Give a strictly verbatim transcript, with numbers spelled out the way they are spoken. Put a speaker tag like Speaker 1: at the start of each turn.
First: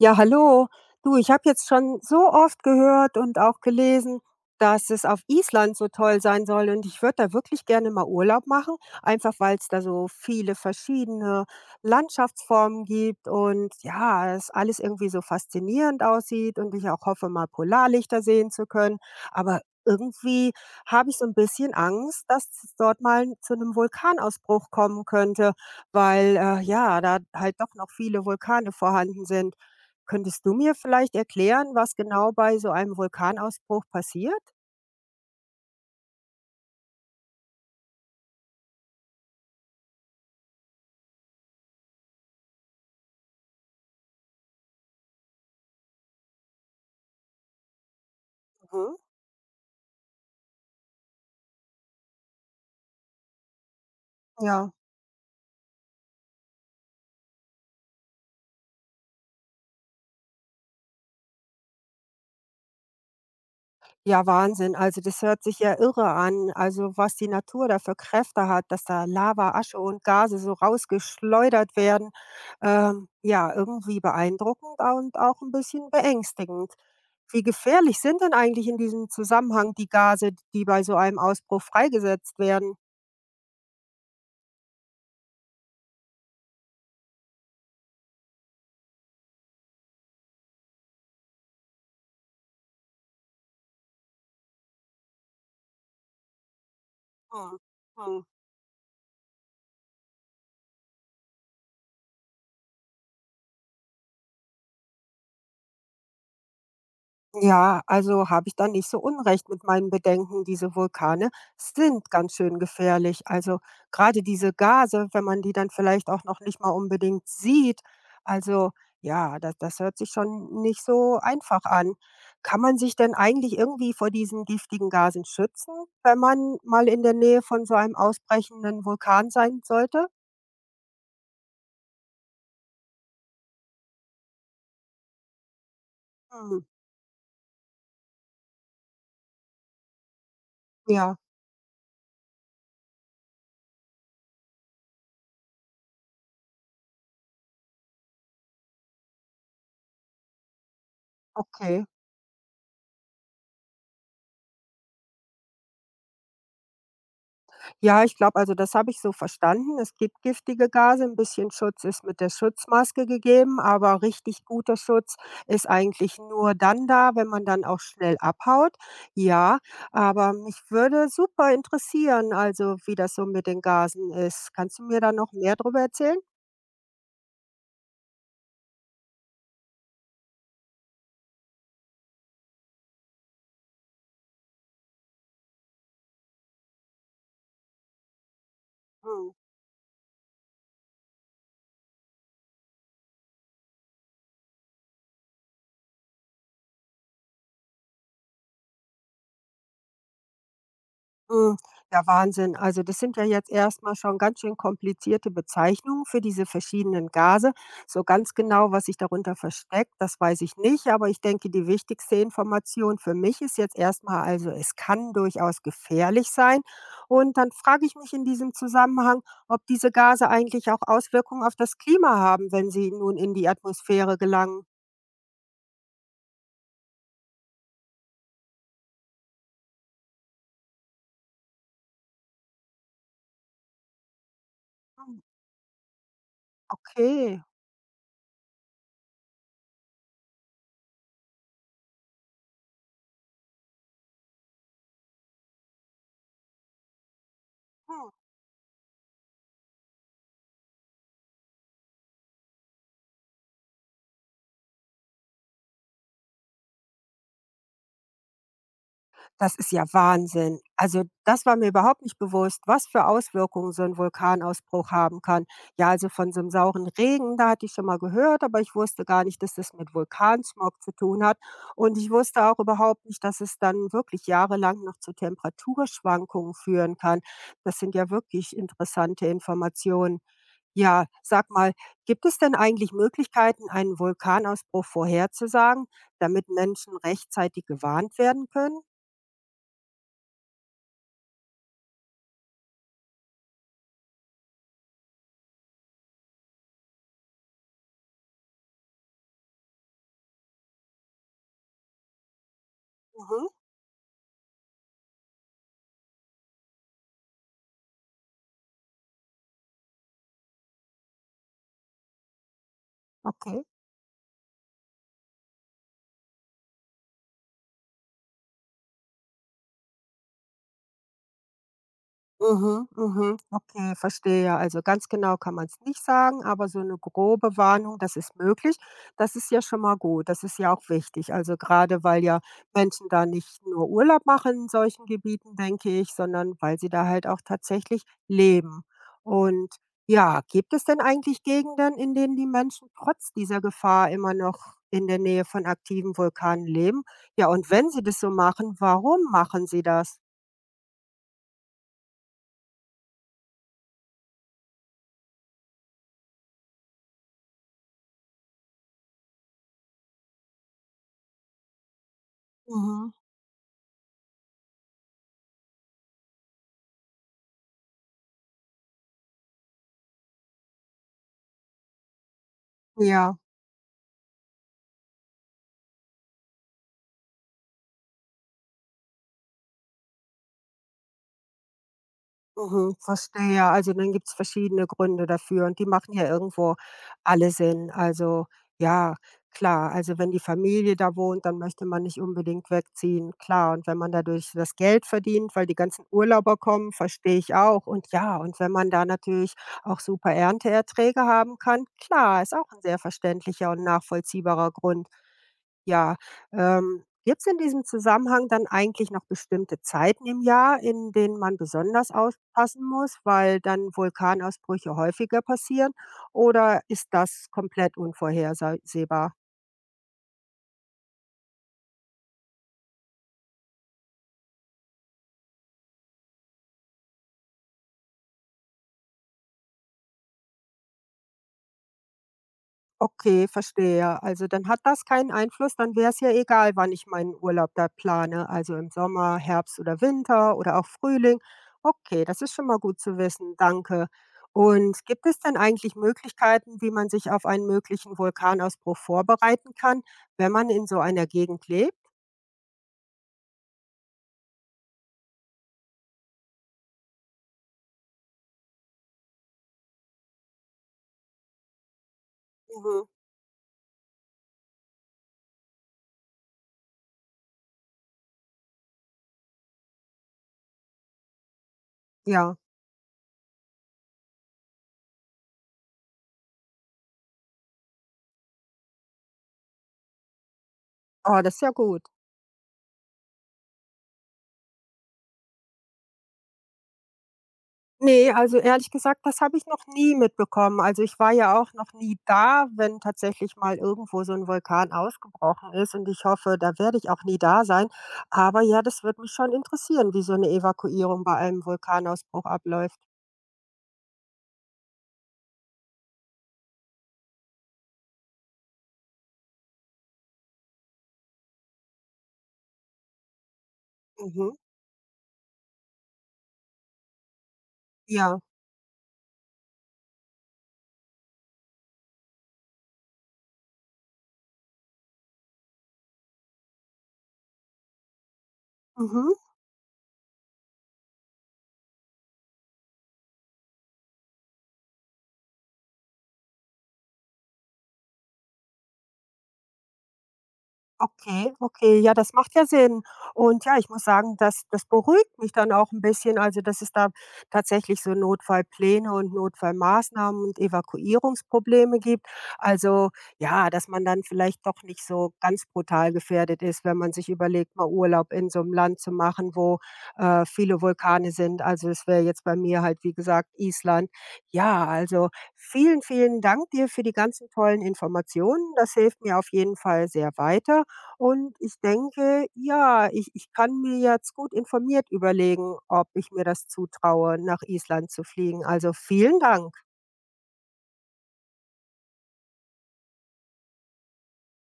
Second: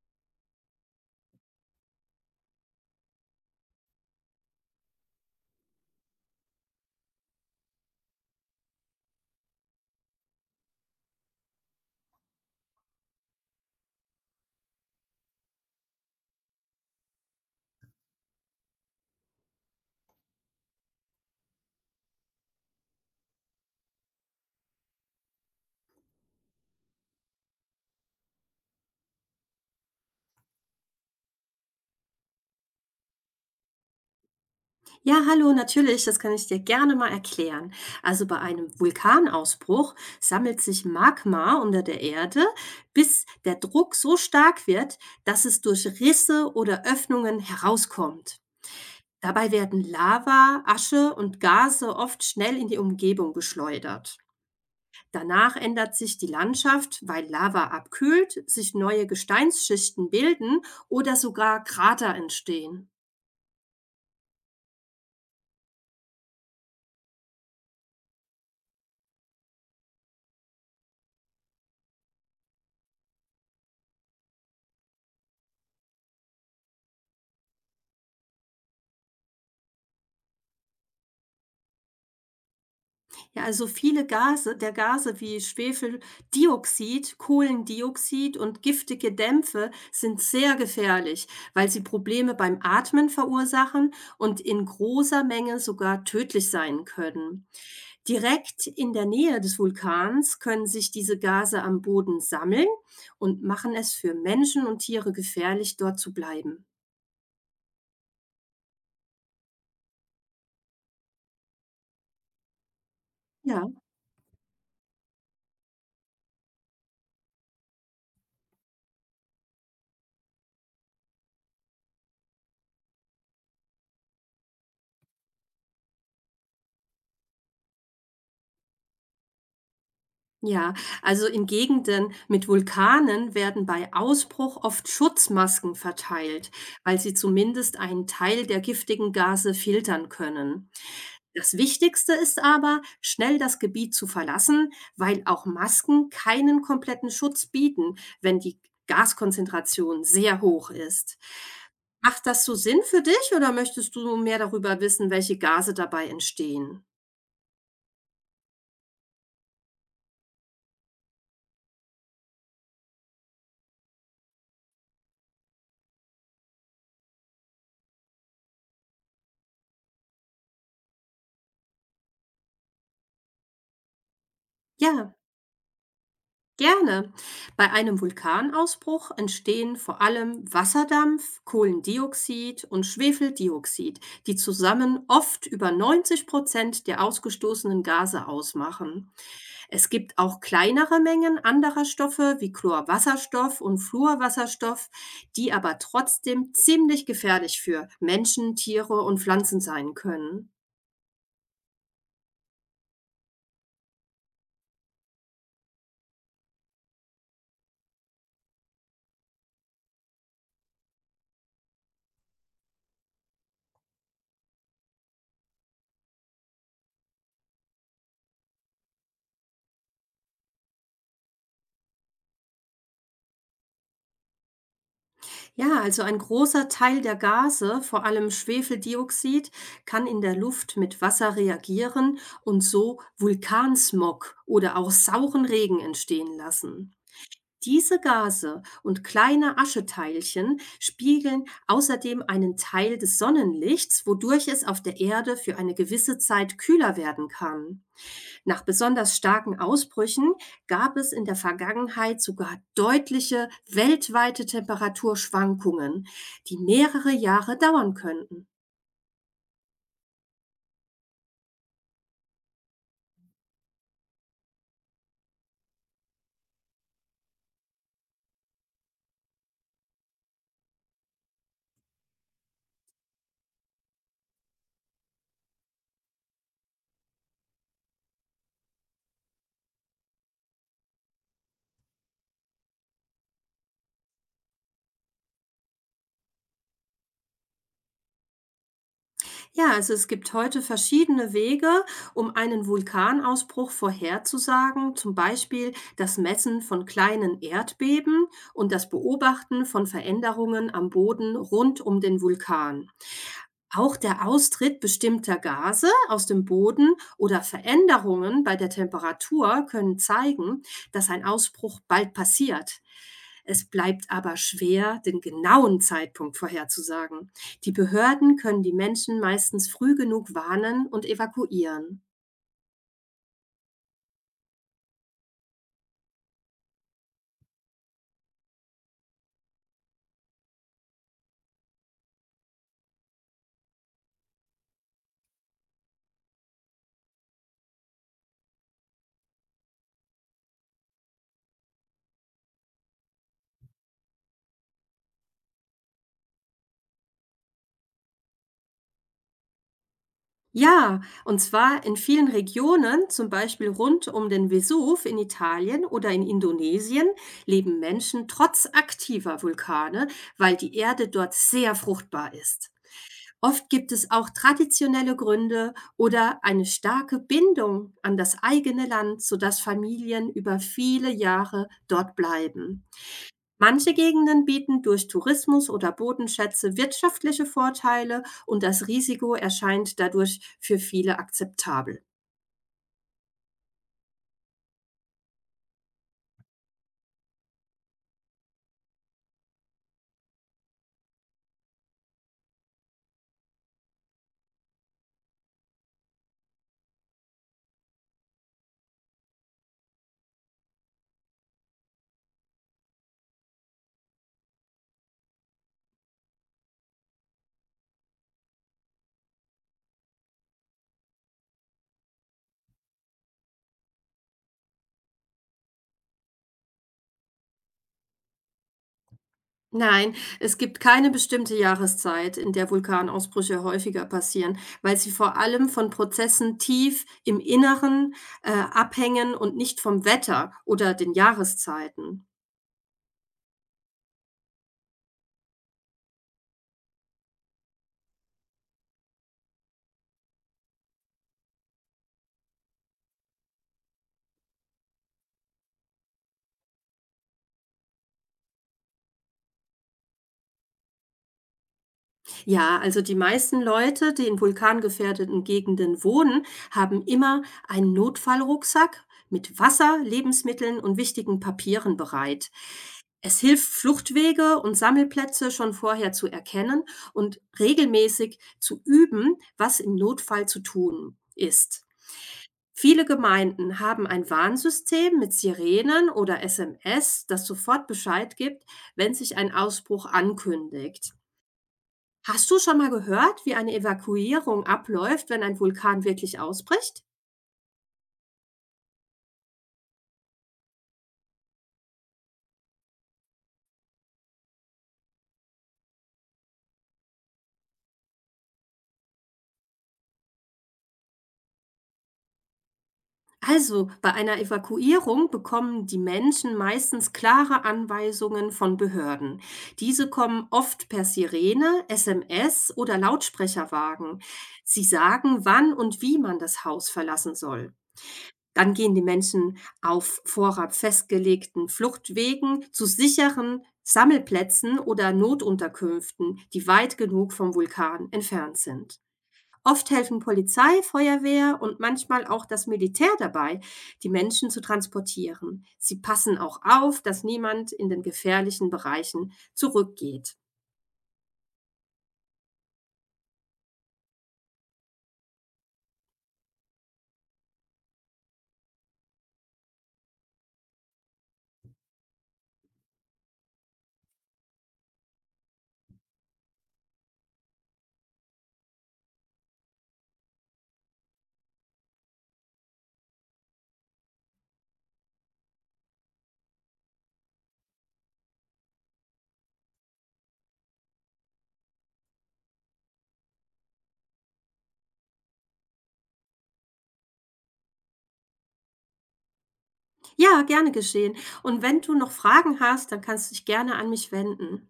Speaker 1: Ja, hallo. Du, ich habe jetzt schon so oft gehört und auch gelesen, dass es auf Island so toll sein soll. Und ich würde da wirklich gerne mal Urlaub machen, einfach weil es da so viele verschiedene Landschaftsformen gibt und ja, es alles irgendwie so faszinierend aussieht und ich auch hoffe, mal Polarlichter sehen zu können. Aber irgendwie habe ich so ein bisschen Angst, dass es dort mal zu einem Vulkanausbruch kommen könnte, weil äh, ja, da halt doch noch viele Vulkane vorhanden sind. Könntest du mir vielleicht erklären, was genau bei so einem Vulkanausbruch passiert?
Speaker 2: Ja, hallo, natürlich, das kann ich dir gerne mal erklären. Also bei einem Vulkanausbruch sammelt sich Magma unter der Erde, bis der Druck so stark wird, dass es durch Risse oder Öffnungen herauskommt.
Speaker 1: Mhm.
Speaker 2: Dabei werden Lava, Asche und Gase oft schnell in die Umgebung geschleudert.
Speaker 1: Ja.
Speaker 2: Danach ändert sich die Landschaft, weil Lava abkühlt, sich neue Gesteinsschichten bilden oder sogar Krater entstehen.
Speaker 1: Ja, Wahnsinn. Also das hört sich ja irre an. Also was die Natur da für Kräfte hat, dass da Lava, Asche und Gase so rausgeschleudert werden. Ähm, ja, irgendwie beeindruckend und auch ein bisschen beängstigend. Wie gefährlich sind denn eigentlich in diesem Zusammenhang die Gase, die bei so einem Ausbruch freigesetzt werden?
Speaker 2: Ja, also viele Gase der Gase wie Schwefeldioxid, Kohlendioxid und giftige Dämpfe sind sehr gefährlich, weil sie Probleme beim Atmen verursachen und in großer Menge sogar tödlich sein können.
Speaker 1: Hm. Hm.
Speaker 2: Direkt in der Nähe des Vulkans können sich diese Gase am Boden sammeln und machen es für Menschen und Tiere gefährlich, dort zu bleiben.
Speaker 1: Ja, also habe ich da nicht so unrecht mit meinen Bedenken. Diese Vulkane sind ganz schön gefährlich. Also
Speaker 2: Ja.
Speaker 1: gerade diese Gase, wenn man die dann vielleicht auch noch nicht mal unbedingt sieht. Also ja, das, das hört sich schon nicht so einfach an. Kann man sich denn eigentlich irgendwie vor diesen giftigen Gasen schützen, wenn man mal in der Nähe von so einem ausbrechenden Vulkan sein sollte?
Speaker 2: Ja, also in Gegenden mit Vulkanen werden bei Ausbruch oft Schutzmasken verteilt,
Speaker 1: Hm,
Speaker 2: weil sie zumindest einen Teil der giftigen Gase filtern können.
Speaker 1: ja,
Speaker 2: Das Wichtigste ist aber, schnell das Gebiet zu verlassen, weil auch Masken keinen kompletten Schutz bieten, wenn die Gaskonzentration sehr hoch ist.
Speaker 1: okay.
Speaker 2: Macht das so Sinn für dich oder möchtest du mehr darüber wissen, welche Gase dabei entstehen?
Speaker 1: Ja, ich glaube, also das habe ich so verstanden. Es gibt giftige Gase, ein bisschen Schutz ist mit der Schutzmaske gegeben, aber richtig guter Schutz ist eigentlich nur dann da, wenn man dann auch schnell abhaut. Ja, aber mich würde super interessieren, also wie das so mit den Gasen ist. Kannst du mir da
Speaker 2: Ja.
Speaker 1: noch mehr darüber erzählen?
Speaker 2: Gerne. Bei einem Vulkanausbruch entstehen vor allem Wasserdampf, Kohlendioxid und Schwefeldioxid, die zusammen oft über neunzig Prozent der ausgestoßenen Gase ausmachen.
Speaker 1: Mhm.
Speaker 2: Es gibt auch kleinere Mengen anderer Stoffe wie Chlorwasserstoff und Fluorwasserstoff, die aber trotzdem ziemlich gefährlich für Menschen, Tiere und Pflanzen sein können.
Speaker 1: Hm, ja, Wahnsinn. Also das sind ja jetzt erstmal schon ganz schön komplizierte Bezeichnungen für diese verschiedenen Gase. So ganz genau, was sich darunter versteckt, das weiß ich nicht. Aber ich denke, die wichtigste Information für mich ist jetzt erstmal: Also, es kann durchaus gefährlich sein. Und dann frage ich mich in diesem Zusammenhang, ob diese Gase eigentlich auch Auswirkungen auf das Klima haben, wenn sie nun in die Atmosphäre gelangen.
Speaker 2: Ja, also ein großer Teil der Gase, vor allem Schwefeldioxid, kann in der Luft mit Wasser reagieren und so Vulkansmog oder auch
Speaker 1: Hm,
Speaker 2: sauren Regen entstehen lassen.
Speaker 1: okay.
Speaker 2: Diese Gase und kleine Ascheteilchen spiegeln außerdem einen Teil des Sonnenlichts, wodurch es auf der Erde für eine gewisse Zeit kühler werden kann.
Speaker 1: Hm.
Speaker 2: Nach besonders starken Ausbrüchen gab es in der Vergangenheit sogar deutliche weltweite Temperaturschwankungen, die mehrere Jahre dauern könnten.
Speaker 1: Das ist ja Wahnsinn. Also das war mir überhaupt nicht bewusst, was für Auswirkungen so ein Vulkanausbruch haben kann. Ja, also von so 'nem sauren Regen, da hatte ich schon mal gehört, aber ich wusste gar nicht, dass das mit Vulkansmog zu tun hat. Und ich wusste auch überhaupt nicht, dass es dann wirklich jahrelang noch zu Temperaturschwankungen führen kann. Das sind ja wirklich interessante Informationen. Ja, sag mal, gibt es denn eigentlich Möglichkeiten, einen Vulkanausbruch vorherzusagen, damit Menschen rechtzeitig gewarnt werden können?
Speaker 2: Ja, also es gibt heute verschiedene Wege, um einen Vulkanausbruch vorherzusagen, zum Beispiel das Messen von kleinen Erdbeben und das Beobachten von Veränderungen am Boden rund um den Vulkan.
Speaker 1: Mhm.
Speaker 2: Auch der Austritt bestimmter Gase aus dem Boden oder Veränderungen bei der Temperatur können zeigen, dass ein Ausbruch bald passiert.
Speaker 1: Okay.
Speaker 2: Es bleibt aber schwer, den genauen Zeitpunkt vorherzusagen. Die Behörden können die Menschen meistens früh genug warnen und evakuieren.
Speaker 1: Mhm, mhm. Okay, verstehe. Ja. Also ganz genau kann man es nicht sagen, aber so eine grobe Warnung, das ist möglich. Das ist ja schon mal gut. Das ist ja auch wichtig. Also gerade weil ja Menschen da nicht nur Urlaub machen in solchen Gebieten, denke ich, sondern weil sie da halt auch tatsächlich leben. Und ja, gibt es denn eigentlich Gegenden, in denen die Menschen trotz dieser Gefahr immer noch in der Nähe von aktiven Vulkanen leben? Ja, und wenn sie das so machen, warum machen sie das?
Speaker 2: Ja, und zwar in vielen Regionen, zum Beispiel rund um den Vesuv in Italien oder in Indonesien, leben Menschen trotz aktiver Vulkane, weil die Erde dort sehr fruchtbar ist.
Speaker 1: Mhm,
Speaker 2: Oft gibt es auch traditionelle Gründe oder eine starke Bindung an das eigene Land, sodass Familien über viele Jahre dort bleiben.
Speaker 1: ja.
Speaker 2: Manche Gegenden bieten durch Tourismus oder Bodenschätze wirtschaftliche Vorteile und das Risiko erscheint dadurch für viele akzeptabel.
Speaker 1: Mhm, verstehe. Also dann gibt's verschiedene Gründe dafür und die machen ja irgendwo alle Sinn. Also ja, klar. Also wenn die Familie da wohnt, dann möchte man nicht unbedingt wegziehen, klar. Und wenn man dadurch das Geld verdient, weil die ganzen Urlauber kommen, verstehe ich auch. Und ja, und wenn man da natürlich auch super Ernteerträge haben kann, klar, ist auch ein sehr verständlicher und nachvollziehbarer Grund. Ja, ähm gibt es in diesem Zusammenhang dann eigentlich noch bestimmte Zeiten im Jahr, in denen man besonders aufpassen muss, weil dann Vulkanausbrüche häufiger passieren? Oder ist das komplett unvorhersehbar?
Speaker 2: Nein, es gibt keine bestimmte Jahreszeit, in der Vulkanausbrüche häufiger passieren, weil sie vor allem von Prozessen tief im Inneren äh, abhängen und nicht vom Wetter oder den Jahreszeiten.
Speaker 1: Okay, verstehe. Also dann hat das keinen Einfluss, dann wäre es ja egal, wann ich meinen Urlaub da plane, also im Sommer, Herbst oder Winter oder auch Frühling. Okay, das ist schon mal gut zu wissen, danke. Und gibt es denn eigentlich Möglichkeiten, wie man sich auf einen möglichen Vulkanausbruch vorbereiten kann, wenn man in so einer Gegend lebt?
Speaker 2: Ja, also die meisten Leute, die in vulkangefährdeten Gegenden wohnen, haben immer einen Notfallrucksack mit Wasser, Lebensmitteln und wichtigen Papieren bereit.
Speaker 1: Mhm.
Speaker 2: Es hilft, Fluchtwege und Sammelplätze schon vorher zu erkennen und regelmäßig zu üben, was im Notfall zu tun ist.
Speaker 1: Ja,
Speaker 2: Viele Gemeinden haben ein Warnsystem mit Sirenen oder S M S, das sofort Bescheid gibt, wenn sich ein Ausbruch ankündigt.
Speaker 1: oh, das ist ja gut.
Speaker 2: Hast du schon mal gehört, wie eine Evakuierung abläuft, wenn ein Vulkan wirklich ausbricht?
Speaker 1: Ne, also ehrlich gesagt, das habe ich noch nie mitbekommen. Also ich war ja auch noch nie da, wenn tatsächlich mal irgendwo so ein Vulkan ausgebrochen ist und ich hoffe, da werde ich auch nie da sein. Aber ja, das würde mich schon interessieren, wie so eine Evakuierung bei einem Vulkanausbruch abläuft.
Speaker 2: Also, bei einer Evakuierung bekommen die Menschen meistens klare Anweisungen von Behörden. Diese kommen oft per Sirene, S M S oder Lautsprecherwagen.
Speaker 1: Mhm.
Speaker 2: Sie sagen, wann und wie man das Haus verlassen soll.
Speaker 1: Ja.
Speaker 2: Dann gehen die Menschen auf Vorrat festgelegten Fluchtwegen zu sicheren Sammelplätzen oder Notunterkünften, die weit genug vom Vulkan entfernt sind.
Speaker 1: Mhm.
Speaker 2: Oft helfen Polizei, Feuerwehr und manchmal auch das Militär dabei, die Menschen zu transportieren. Sie passen auch auf, dass niemand in den gefährlichen Bereichen zurückgeht.
Speaker 1: Okay, okay, ja, das macht ja Sinn. Und ja, ich muss sagen, das das beruhigt mich dann auch ein bisschen, also dass es da tatsächlich so Notfallpläne und Notfallmaßnahmen und Evakuierungsprobleme gibt. Also ja, dass man dann vielleicht doch nicht so ganz brutal gefährdet ist, wenn man sich überlegt, mal Urlaub in so einem Land zu machen, wo äh, viele Vulkane sind. Also es wäre jetzt bei mir halt, wie gesagt, Island. Ja, also vielen, vielen Dank dir für die ganzen tollen Informationen. Das hilft mir auf jeden Fall sehr weiter. Und ich denke, ja, ich ich kann mir jetzt gut informiert überlegen, ob ich mir das zutraue, nach Island zu fliegen. Also vielen Dank.
Speaker 2: Ja, gerne geschehen. Und wenn du noch Fragen hast, dann kannst du dich gerne an mich wenden.